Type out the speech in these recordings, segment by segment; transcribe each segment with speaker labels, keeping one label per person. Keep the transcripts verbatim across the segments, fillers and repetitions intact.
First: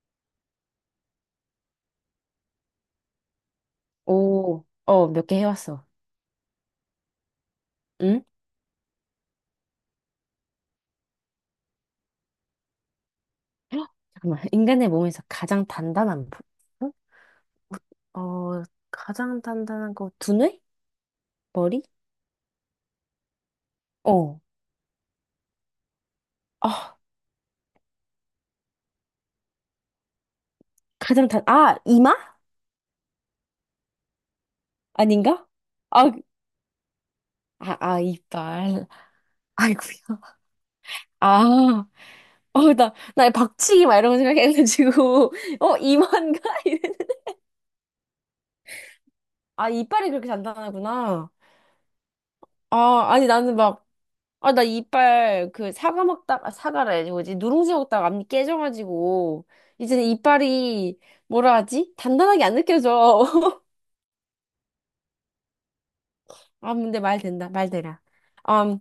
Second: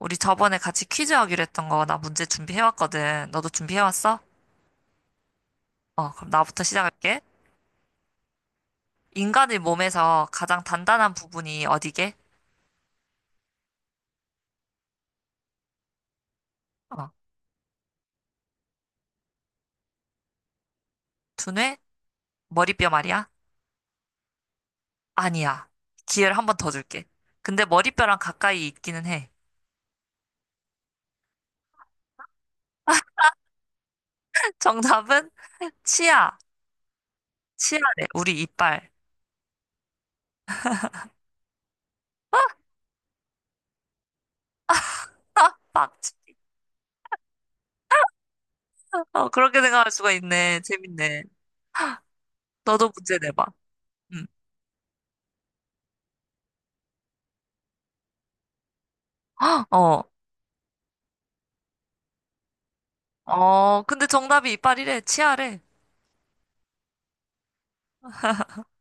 Speaker 1: 우리 저번에 같이 퀴즈 하기로 했던 거 나 문제 준비해왔거든. 너도 준비해왔어?
Speaker 2: 오, 어, 몇 개 해왔어.
Speaker 1: 어, 그럼 나부터 시작할게.
Speaker 2: 응?
Speaker 1: 인간의 몸에서 가장 단단한 부분이 어디게?
Speaker 2: 헉, 잠깐만. 인간의 몸에서 가장 단단한 부분?
Speaker 1: 어,
Speaker 2: 어, 가장 단단한 거, 두뇌?
Speaker 1: 두뇌?
Speaker 2: 머리?
Speaker 1: 머리뼈 말이야?
Speaker 2: 어.
Speaker 1: 아니야. 기회를 한 번 더
Speaker 2: 아,
Speaker 1: 줄게. 근데 머리뼈랑 가까이 있기는 해.
Speaker 2: 가장 단, 아, 이마?
Speaker 1: 정답은
Speaker 2: 아닌가? 아,
Speaker 1: 치아.
Speaker 2: 아, 아,
Speaker 1: 치아래. 우리
Speaker 2: 이빨.
Speaker 1: 이빨.
Speaker 2: 아이고야. 아, 어, 나, 나 박치기 막 이런 거 생각해가지고, 어,
Speaker 1: 빡.
Speaker 2: 이마인가? 이랬는데.
Speaker 1: 어, 그렇게
Speaker 2: 아,
Speaker 1: 생각할 수가
Speaker 2: 이빨이 그렇게
Speaker 1: 있네. 재밌네.
Speaker 2: 단단하구나.
Speaker 1: 너도
Speaker 2: 아,
Speaker 1: 문제
Speaker 2: 아니,
Speaker 1: 내봐.
Speaker 2: 나는 막,
Speaker 1: 응.
Speaker 2: 아, 나 이빨, 그, 사과 먹다가, 사과라 해야지, 뭐지? 누룽지 먹다가 앞니 깨져가지고, 이제
Speaker 1: 어.
Speaker 2: 이빨이, 뭐라 하지? 단단하게 안 느껴져.
Speaker 1: 어, 근데 정답이 이빨이래. 치아래.
Speaker 2: 아, 근데 말 된다, 말 되라. 음,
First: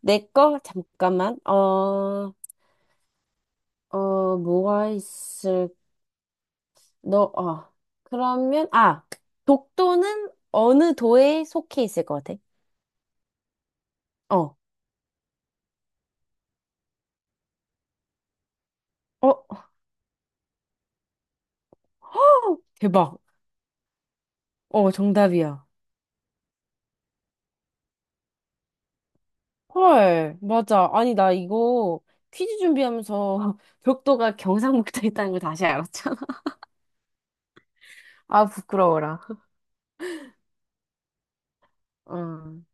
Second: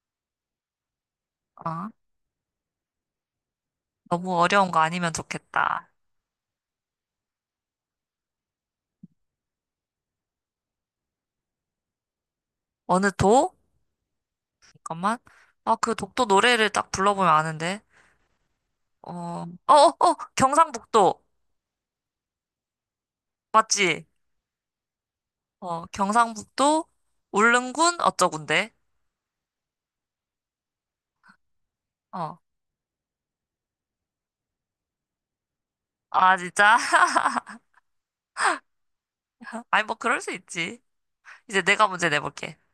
Speaker 2: 내 거? 잠깐만.
Speaker 1: 어,
Speaker 2: 어,
Speaker 1: 너무
Speaker 2: 어,
Speaker 1: 어려운 거
Speaker 2: 뭐가
Speaker 1: 아니면
Speaker 2: 있을,
Speaker 1: 좋겠다.
Speaker 2: 너, 어. 그러면, 아, 독도는 어느 도에 속해 있을 것 같아?
Speaker 1: 어느 도?
Speaker 2: 어,
Speaker 1: 잠깐만. 아, 그 독도 노래를 딱 불러보면 아는데. 어,
Speaker 2: 어,
Speaker 1: 어, 어, 어, 경상북도.
Speaker 2: 대박.
Speaker 1: 맞지?
Speaker 2: 어, 정답이야.
Speaker 1: 어, 경상북도, 울릉군, 어쩌군데.
Speaker 2: 헐, 맞아. 아니, 나 이거
Speaker 1: 어.
Speaker 2: 퀴즈 준비하면서 벽도가 경상북도에 있다는 걸 다시 알았잖아.
Speaker 1: 아, 진짜?
Speaker 2: 아, 부끄러워라.
Speaker 1: 아니, 뭐, 그럴 수 있지. 이제 내가 문제 내볼게.
Speaker 2: 응.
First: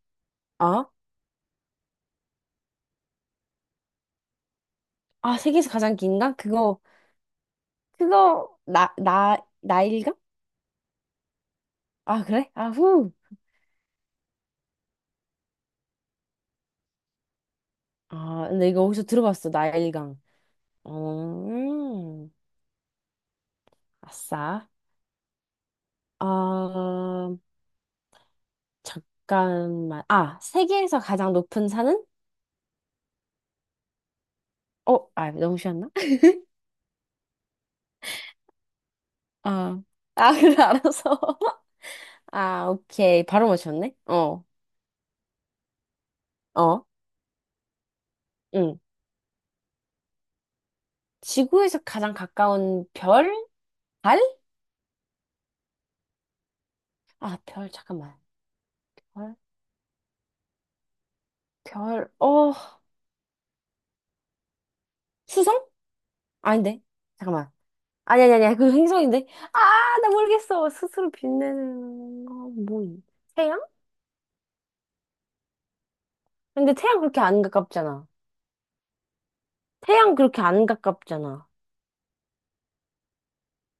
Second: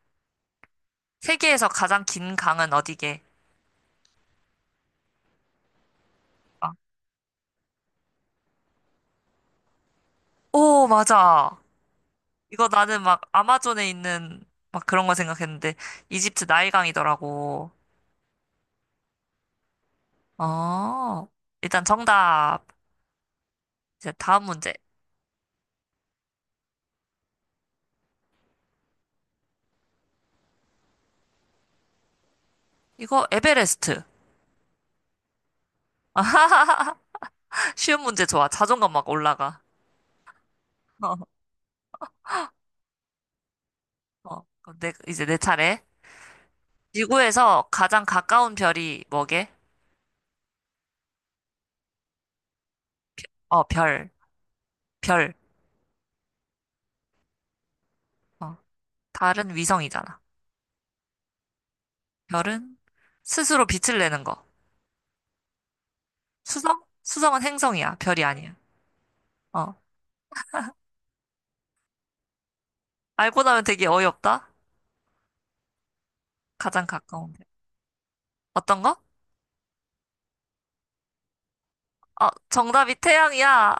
Speaker 2: 아?
Speaker 1: 세계에서 가장 긴 강은 어디게?
Speaker 2: 아, 세계에서 가장 긴가?
Speaker 1: 아.
Speaker 2: 그거, 그거, 나, 나, 나일강?
Speaker 1: 오, 맞아.
Speaker 2: 아, 그래? 아,
Speaker 1: 이거 나는
Speaker 2: 후.
Speaker 1: 막 아마존에 있는 막 그런 거 생각했는데, 이집트 나일강이더라고.
Speaker 2: 아, 근데 이거 어디서 들어봤어, 나일강. 어,
Speaker 1: 어, 일단
Speaker 2: 음,
Speaker 1: 정답. 이제 다음
Speaker 2: 아싸.
Speaker 1: 문제.
Speaker 2: 아, 잠깐만. 아, 세계에서 가장 높은 산은?
Speaker 1: 이거 에베레스트.
Speaker 2: 어, 아, 너무 쉬웠나?
Speaker 1: 아하하. 쉬운 문제 좋아. 자존감 막 올라가.
Speaker 2: 아, 아, 그래, 알았어. 아, 오케이. 바로 맞췄네?
Speaker 1: 어,
Speaker 2: 어,
Speaker 1: 어. 그럼 내, 이제 내 차례.
Speaker 2: 어,
Speaker 1: 지구에서 가장 가까운
Speaker 2: 응.
Speaker 1: 별이 뭐게?
Speaker 2: 지구에서 가장 가까운 별?
Speaker 1: 어, 별.
Speaker 2: 달?
Speaker 1: 별.
Speaker 2: 아, 별, 잠깐만.
Speaker 1: 어.
Speaker 2: 별,
Speaker 1: 달은 위성이잖아.
Speaker 2: 별, 어,
Speaker 1: 별은 스스로 빛을 내는 거.
Speaker 2: 수성?
Speaker 1: 수성?
Speaker 2: 아닌데.
Speaker 1: 수성은
Speaker 2: 잠깐만.
Speaker 1: 행성이야. 별이
Speaker 2: 아니, 아니,
Speaker 1: 아니야.
Speaker 2: 아니, 그 행성인데. 아,
Speaker 1: 어.
Speaker 2: 나 모르겠어. 스스로 빛내는 거, 뭐,
Speaker 1: 알고
Speaker 2: 태양?
Speaker 1: 나면 되게 어이없다.
Speaker 2: 근데
Speaker 1: 가장
Speaker 2: 태양 그렇게
Speaker 1: 가까운
Speaker 2: 안
Speaker 1: 별.
Speaker 2: 가깝잖아.
Speaker 1: 어떤 거?
Speaker 2: 태양 그렇게 안 가깝잖아.
Speaker 1: 어, 정답이 태양이야.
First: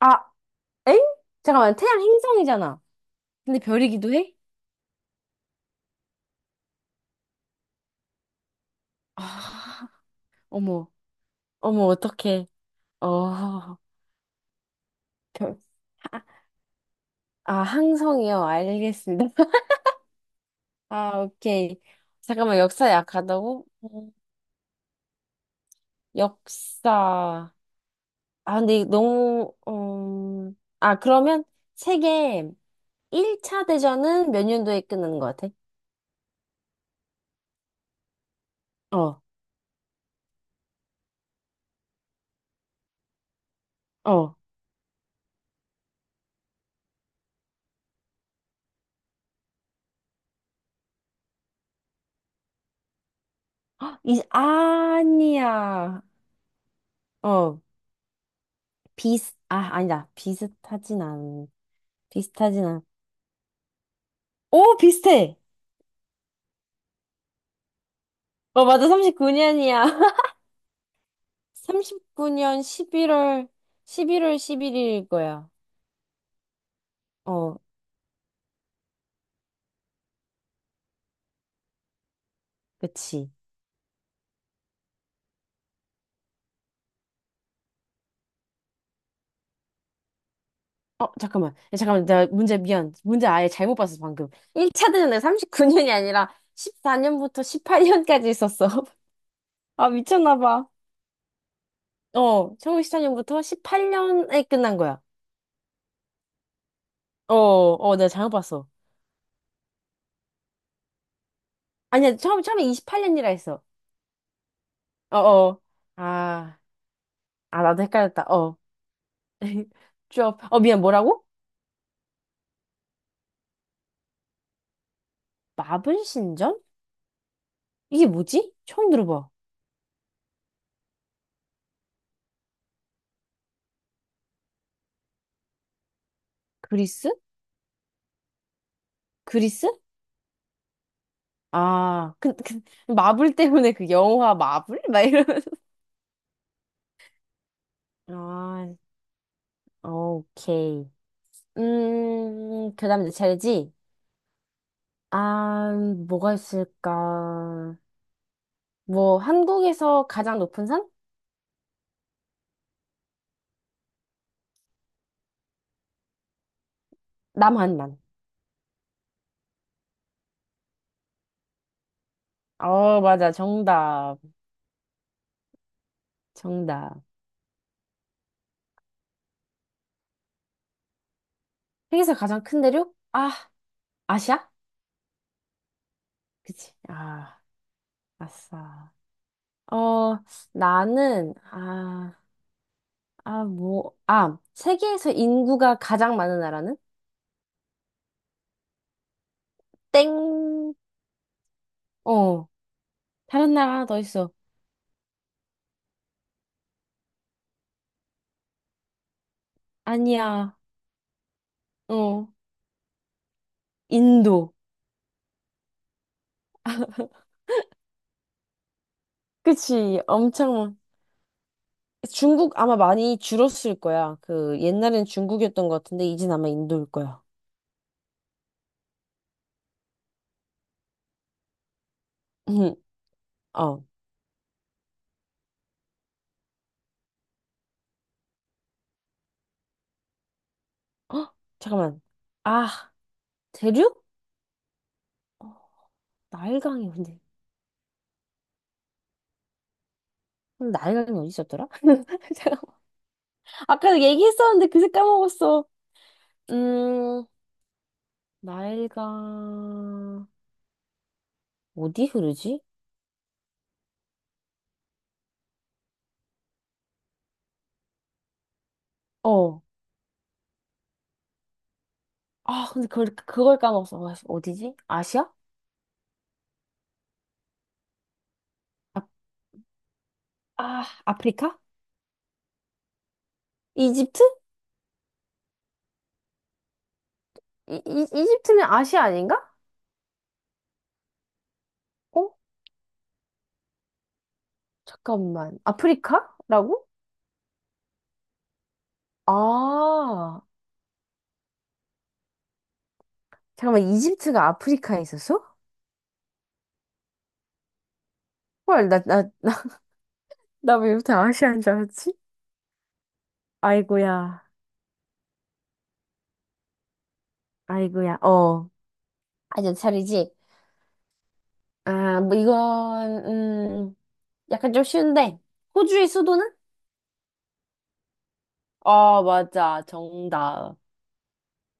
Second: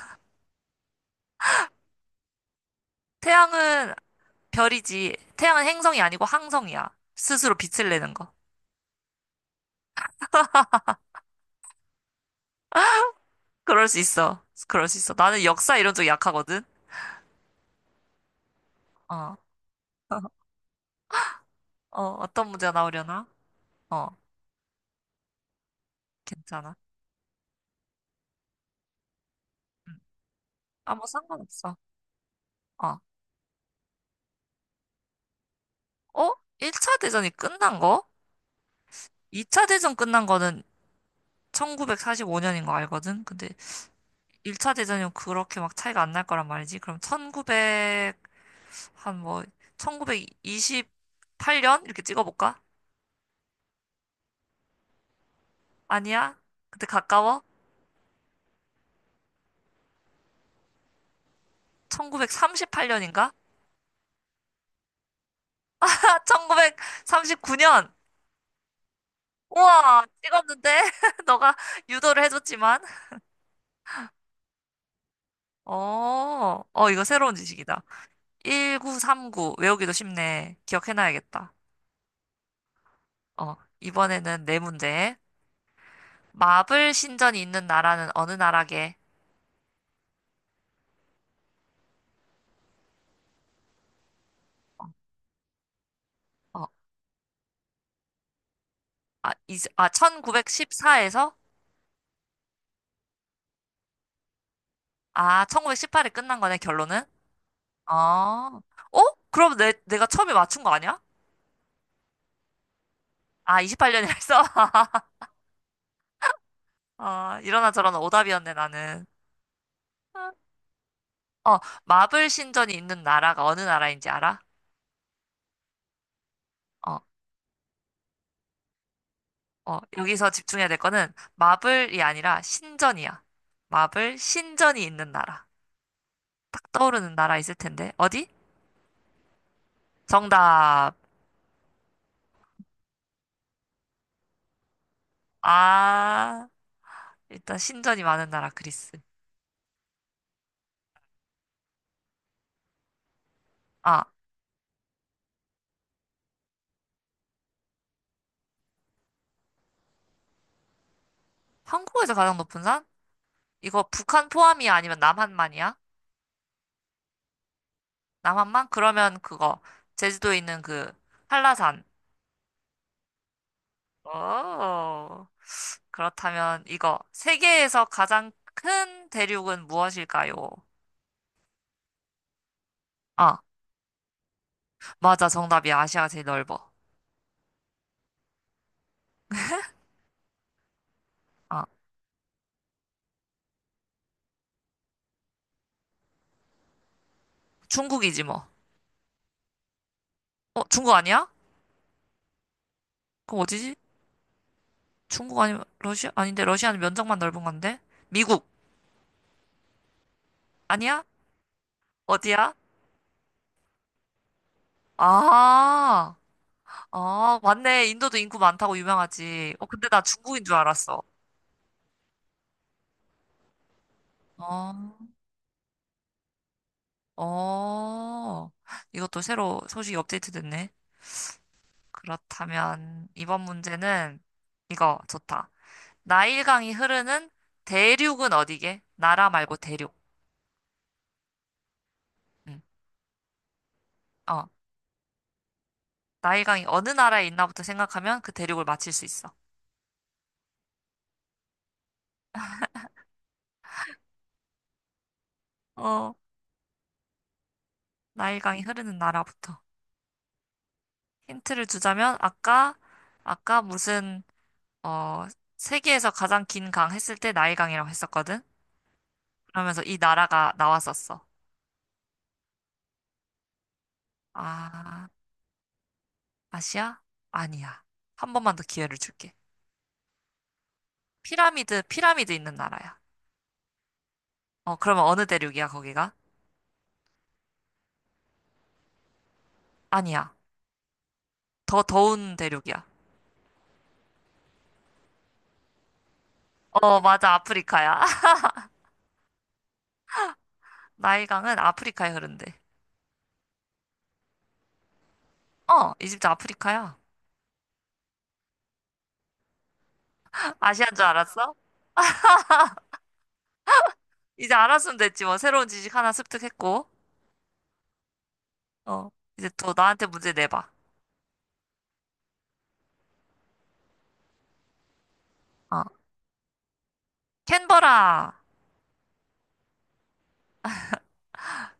Speaker 2: 아, 엥? 잠깐만, 태양 행성이잖아. 근데
Speaker 1: 태양은
Speaker 2: 별이기도 해?
Speaker 1: 별이지. 태양은 행성이 아니고 항성이야. 스스로 빛을 내는 거.
Speaker 2: 아, 어머, 어머, 어떡해. 어,
Speaker 1: 그럴 수 있어. 그럴 수 있어. 나는
Speaker 2: 별.
Speaker 1: 역사 이런 쪽
Speaker 2: 아.
Speaker 1: 약하거든.
Speaker 2: 아, 항성이요. 알겠습니다.
Speaker 1: 어.
Speaker 2: 아, 오케이.
Speaker 1: 어, 어떤
Speaker 2: 잠깐만,
Speaker 1: 문제 가
Speaker 2: 역사
Speaker 1: 나오려나?
Speaker 2: 약하다고?
Speaker 1: 어,
Speaker 2: 음,
Speaker 1: 괜찮아.
Speaker 2: 역사. 아, 근데 이거 너무,
Speaker 1: 응.
Speaker 2: 음, 아,
Speaker 1: 아무
Speaker 2: 그러면
Speaker 1: 상관없어.
Speaker 2: 세계
Speaker 1: 어.
Speaker 2: 일 차 대전은 몇 년도에 끝나는 것 같아?
Speaker 1: 어? 일 차 대전이 끝난 거?
Speaker 2: 어,
Speaker 1: 이 차 대전 끝난 거는 천구백사십오 년인 거 알거든? 근데
Speaker 2: 어.
Speaker 1: 일 차 대전이면 그렇게 막 차이가 안 날 거란 말이지. 그럼 천구백, 한 뭐, 천구백이십팔 년? 이렇게 찍어볼까?
Speaker 2: 헉, 이, 아니야.
Speaker 1: 아니야? 근데 가까워?
Speaker 2: 어, 비슷, 아, 아니다. 비슷하진 않, 비슷하진 않.
Speaker 1: 천구백삼십팔 년인가?
Speaker 2: 오, 비슷해!
Speaker 1: 아, 천구백삼십구 년!
Speaker 2: 어, 맞아. 삼십구 년이야.
Speaker 1: 우와, 찍었는데? 너가 유도를
Speaker 2: 삼십구 년
Speaker 1: 해줬지만.
Speaker 2: 십일 월, 십일 월 십일 일일 거야.
Speaker 1: 어, 어, 이거 새로운
Speaker 2: 어.
Speaker 1: 지식이다. 천구백삼십구. 외우기도 쉽네. 기억해놔야겠다.
Speaker 2: 그치.
Speaker 1: 어, 이번에는 네 문제. 마블 신전이 있는 나라는 어느 나라게?
Speaker 2: 어, 잠깐만. 야, 잠깐만. 내가 문제, 미안. 문제 아예 잘못 봤어, 방금. 일 차 대전에 삼십구 년이 아니라
Speaker 1: 어,
Speaker 2: 십사 년부터 십팔 년까지 있었어.
Speaker 1: 아, 이, 아,
Speaker 2: 아, 미쳤나 봐.
Speaker 1: 천구백십사에서?
Speaker 2: 어, 일 구십사 년부터 십팔 년에 끝난 거야.
Speaker 1: 아, 천구백십팔에 끝난 거네, 결론은?
Speaker 2: 어,
Speaker 1: 어,
Speaker 2: 어, 내가 잘못
Speaker 1: 어?
Speaker 2: 봤어.
Speaker 1: 그럼 내, 내가 처음에 맞춘 거 아니야?
Speaker 2: 아니야, 처음, 처음에 이십팔 년이라
Speaker 1: 아,
Speaker 2: 했어.
Speaker 1: 이십팔 년이라 했어?
Speaker 2: 어, 어. 아,
Speaker 1: 아,
Speaker 2: 아,
Speaker 1: 이러나
Speaker 2: 나도
Speaker 1: 저러나
Speaker 2: 헷갈렸다.
Speaker 1: 오답이었네,
Speaker 2: 어.
Speaker 1: 나는.
Speaker 2: 쭉. 어, 미안, 뭐라고?
Speaker 1: 어, 마블 신전이 있는 나라가 어느 나라인지 알아?
Speaker 2: 마블 신전?
Speaker 1: 어,
Speaker 2: 이게 뭐지? 처음 들어봐.
Speaker 1: 어, 여기서 집중해야 될 거는 마블이 아니라 신전이야. 마블 신전이 있는 나라. 딱
Speaker 2: 그리스?
Speaker 1: 떠오르는 나라 있을 텐데. 어디?
Speaker 2: 그리스?
Speaker 1: 정답.
Speaker 2: 아, 그, 그, 마블 때문에 그 영화 마블? 막 이러면서.
Speaker 1: 아, 일단 신전이 많은 나라
Speaker 2: 아,
Speaker 1: 그리스.
Speaker 2: 오케이. 음, 그 다음 이제 젤지.
Speaker 1: 아,
Speaker 2: 아, 뭐가 있을까? 뭐, 한국에서 가장 높은 산?
Speaker 1: 한국에서 가장 높은 산? 이거 북한 포함이야? 아니면 남한만이야?
Speaker 2: 남한만.
Speaker 1: 남한만? 그러면 그거. 제주도에 있는 그 한라산.
Speaker 2: 어, 맞아. 정답.
Speaker 1: 오, 그렇다면 이거.
Speaker 2: 정답.
Speaker 1: 세계에서 가장 큰 대륙은 무엇일까요?
Speaker 2: 세계에서 가장 큰 대륙? 아,
Speaker 1: 아,
Speaker 2: 아시아?
Speaker 1: 맞아. 정답이야. 아시아가 제일 넓어.
Speaker 2: 그치. 아, 아싸. 어, 나는,
Speaker 1: 아,
Speaker 2: 아, 아, 뭐, 아, 세계에서 인구가 가장 많은 나라는?
Speaker 1: 중국이지 뭐.
Speaker 2: 땡.
Speaker 1: 어, 중국 아니야?
Speaker 2: 어,
Speaker 1: 그럼
Speaker 2: 다른
Speaker 1: 어디지?
Speaker 2: 나라 하나 더 있어.
Speaker 1: 중국 아니면 러시아? 아닌데 러시아는 면적만 넓은 건데. 미국
Speaker 2: 아니야,
Speaker 1: 아니야?
Speaker 2: 어,
Speaker 1: 어디야?
Speaker 2: 인도.
Speaker 1: 아, 아, 맞네. 인도도 인구 많다고 유명하지. 어, 근데
Speaker 2: 그치,
Speaker 1: 나 중국인
Speaker 2: 엄청,
Speaker 1: 줄
Speaker 2: 많-
Speaker 1: 알았어.
Speaker 2: 중국 아마 많이 줄었을 거야. 그,
Speaker 1: 어,
Speaker 2: 옛날엔 중국이었던 것 같은데, 이젠 아마 인도일 거야.
Speaker 1: 어, 이것도 새로 소식이 업데이트 됐네.
Speaker 2: 음,
Speaker 1: 그렇다면 이번
Speaker 2: 어,
Speaker 1: 문제는 이거 좋다. 나일강이 흐르는 대륙은 어디게? 나라 말고 대륙.
Speaker 2: 헉, 잠깐만.
Speaker 1: 응.
Speaker 2: 아, 대륙?
Speaker 1: 어.
Speaker 2: 어,
Speaker 1: 나일강이 어느
Speaker 2: 나일강이 근데.
Speaker 1: 나라에 있나부터 생각하면 그 대륙을 맞힐 수 있어.
Speaker 2: 근데 나일강이 어디 있었더라? 잠깐만. 아까 얘기했었는데 그새 까먹었어.
Speaker 1: 어,
Speaker 2: 음,
Speaker 1: 나일강이 흐르는 나라부터.
Speaker 2: 나일강,
Speaker 1: 힌트를
Speaker 2: 어디
Speaker 1: 주자면
Speaker 2: 흐르지?
Speaker 1: 아까 아까 무슨 어 세계에서 가장 긴 강 했을 때 나일강이라고 했었거든.
Speaker 2: 어.
Speaker 1: 그러면서 이 나라가 나왔었어.
Speaker 2: 아, 근데 그걸, 그걸 까먹었어. 아, 어디지?
Speaker 1: 아,
Speaker 2: 아시아?
Speaker 1: 아시아? 아니야. 한 번만 더 기회를 줄게.
Speaker 2: 아, 아프리카?
Speaker 1: 피라미드, 피라미드 있는 나라야.
Speaker 2: 이집트?
Speaker 1: 어, 그러면 어느 대륙이야, 거기가?
Speaker 2: 이, 이, 이집트는 아시아 아닌가?
Speaker 1: 아니야. 더
Speaker 2: 어?
Speaker 1: 더운 대륙이야.
Speaker 2: 잠깐만. 아프리카라고?
Speaker 1: 어, 맞아. 아프리카야.
Speaker 2: 아,
Speaker 1: 나일강은 아프리카에 흐른대.
Speaker 2: 잠깐만. 이집트가 아프리카에 있었어?
Speaker 1: 어, 이집트 아프리카야.
Speaker 2: 헐, 나, 나, 나, 나
Speaker 1: 아시안
Speaker 2: 왜
Speaker 1: 줄
Speaker 2: 이렇게
Speaker 1: 알았어?
Speaker 2: 아시아인 줄 알았지? 아이고야,
Speaker 1: 이제 알았으면 됐지 뭐 새로운 지식 하나 습득했고
Speaker 2: 아이고야, 어.
Speaker 1: 어 이제
Speaker 2: 아저
Speaker 1: 또 나한테 문제
Speaker 2: 차리지?
Speaker 1: 내봐
Speaker 2: 아, 뭐, 이건, 음, 약간 좀 쉬운데.
Speaker 1: 어
Speaker 2: 호주의 수도는?
Speaker 1: 캔버라.
Speaker 2: 아, 맞아. 정답.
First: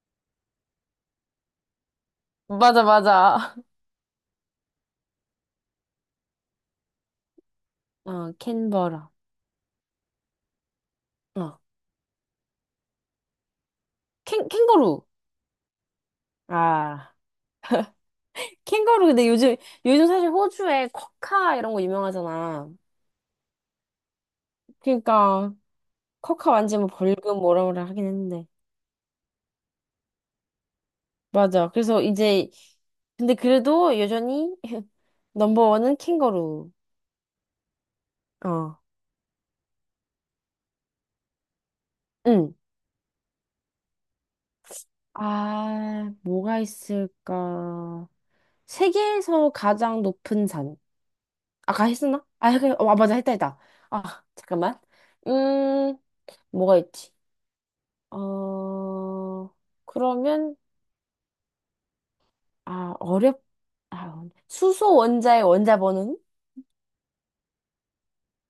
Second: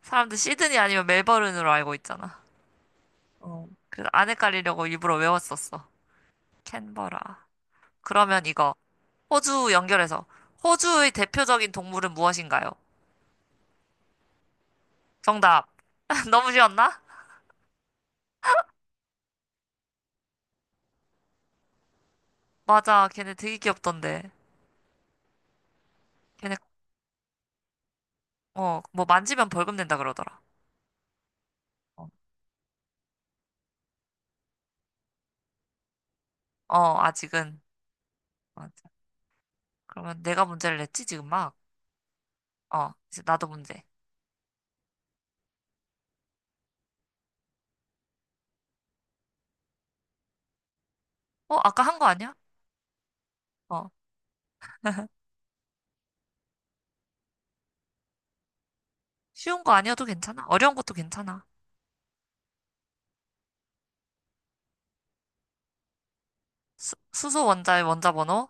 Speaker 1: 사람들 시드니 아니면 멜버른으로 알고 있잖아.
Speaker 2: 맞아, 맞아.
Speaker 1: 어 그래서 안 헷갈리려고 일부러 외웠었어. 캔버라.
Speaker 2: 어,
Speaker 1: 그러면 이거
Speaker 2: 캔버라.
Speaker 1: 호주 연결해서 호주의
Speaker 2: 어,
Speaker 1: 대표적인 동물은 무엇인가요?
Speaker 2: 캥, 캥거루.
Speaker 1: 정답. 너무 쉬웠나?
Speaker 2: 아. 캥거루 근데 요즘 요즘 사실 호주에 쿼카 이런 거 유명하잖아.
Speaker 1: 맞아 걔네 되게 귀엽던데.
Speaker 2: 그러니까 쿼카
Speaker 1: 걔네
Speaker 2: 완전 뭐 벌금 뭐라 뭐라 하긴 했는데.
Speaker 1: 어 뭐 만지면 벌금 낸다 그러더라.
Speaker 2: 맞아. 그래서
Speaker 1: 어
Speaker 2: 이제 근데 그래도 여전히 넘버원은 캥거루.
Speaker 1: 어, 아직은
Speaker 2: 어.
Speaker 1: 맞아. 그러면 내가 문제를 냈지 지금 막
Speaker 2: 응.
Speaker 1: 어, 이제 나도 문제.
Speaker 2: 아, 뭐가 있을까? 세계에서 가장 높은 산.
Speaker 1: 어, 아까
Speaker 2: 아까
Speaker 1: 한 거
Speaker 2: 했었나?
Speaker 1: 아니야?
Speaker 2: 아, 그- 어, 맞아. 했다 했다.
Speaker 1: 어,
Speaker 2: 아, 잠깐만. 음, 뭐가 있지? 어,
Speaker 1: 쉬운 거 아니어도 괜찮아.
Speaker 2: 그러면
Speaker 1: 어려운 것도 괜찮아.
Speaker 2: 아, 어렵, 아, 수소 원자의 원자 번호는?
Speaker 1: 수, 수소 원자의 원자 번호,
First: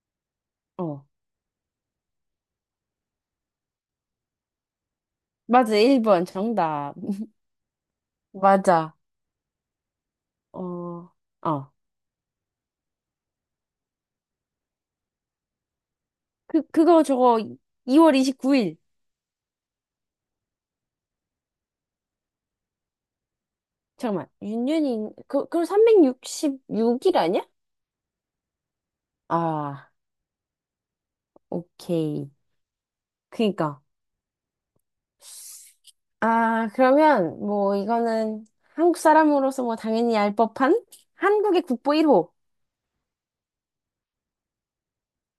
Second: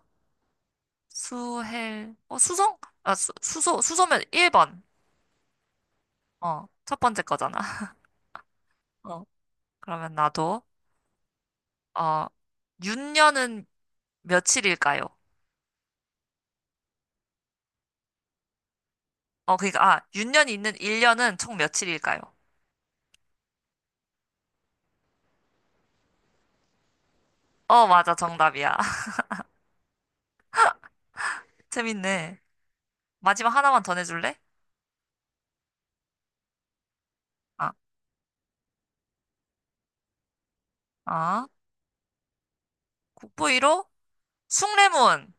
Speaker 2: 어,
Speaker 1: 수헬, 어, 수소? 아, 수, 수소, 수소면 일 번.
Speaker 2: 맞아, 일 번
Speaker 1: 어,
Speaker 2: 정답.
Speaker 1: 첫 번째 거잖아.
Speaker 2: 맞아.
Speaker 1: 어, 그러면 나도,
Speaker 2: 어, 어.
Speaker 1: 어, 윤년은 며칠일까요?
Speaker 2: 그, 그거 저거 이 월 이십구 일.
Speaker 1: 어, 그니까, 아, 윤년이 있는 일 년은 총 며칠일까요?
Speaker 2: 잠깐만. 윤년이, 그, 그럼 삼백육십육 일 아니야?
Speaker 1: 어, 맞아, 정답이야.
Speaker 2: 아, 오케이.
Speaker 1: 재밌네. 마지막
Speaker 2: 그니까.
Speaker 1: 하나만 더 내줄래?
Speaker 2: 아, 그러면
Speaker 1: 아,
Speaker 2: 뭐 이거는 한국 사람으로서 뭐 당연히 알 법한
Speaker 1: 아,
Speaker 2: 한국의 국보 일 호.
Speaker 1: 국보 일 호, 숭례문.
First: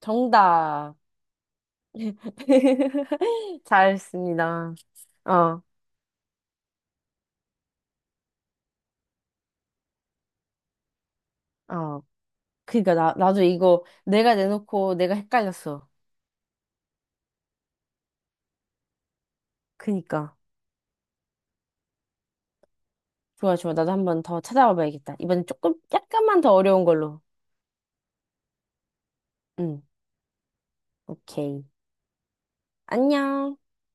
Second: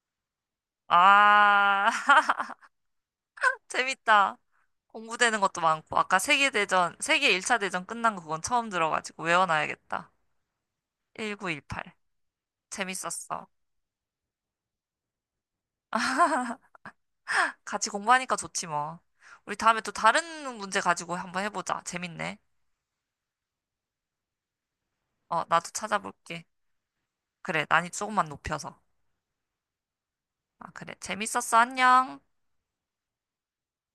Speaker 2: 정답.
Speaker 1: 아. 재밌다.
Speaker 2: 잘했습니다.
Speaker 1: 공부되는 것도
Speaker 2: 어,
Speaker 1: 많고, 아까 세계대전, 세계 일 차 대전 끝난 거 그건 처음 들어가지고 외워놔야겠다. 천구백십팔.
Speaker 2: 어. 그니까 나 나도
Speaker 1: 재밌었어.
Speaker 2: 이거 내가 내놓고 내가 헷갈렸어.
Speaker 1: 같이 공부하니까 좋지 뭐. 우리 다음에 또
Speaker 2: 그니까
Speaker 1: 다른 문제 가지고 한번 해보자. 재밌네.
Speaker 2: 좋아 좋아 나도 한 번 더 찾아와 봐야겠다.
Speaker 1: 어,
Speaker 2: 이번엔
Speaker 1: 나도
Speaker 2: 조금 약간만
Speaker 1: 찾아볼게.
Speaker 2: 더 어려운 걸로.
Speaker 1: 그래, 난이 조금만 높여서.
Speaker 2: 응
Speaker 1: 아, 그래. 재밌었어.
Speaker 2: 오케이
Speaker 1: 안녕.
Speaker 2: 안녕.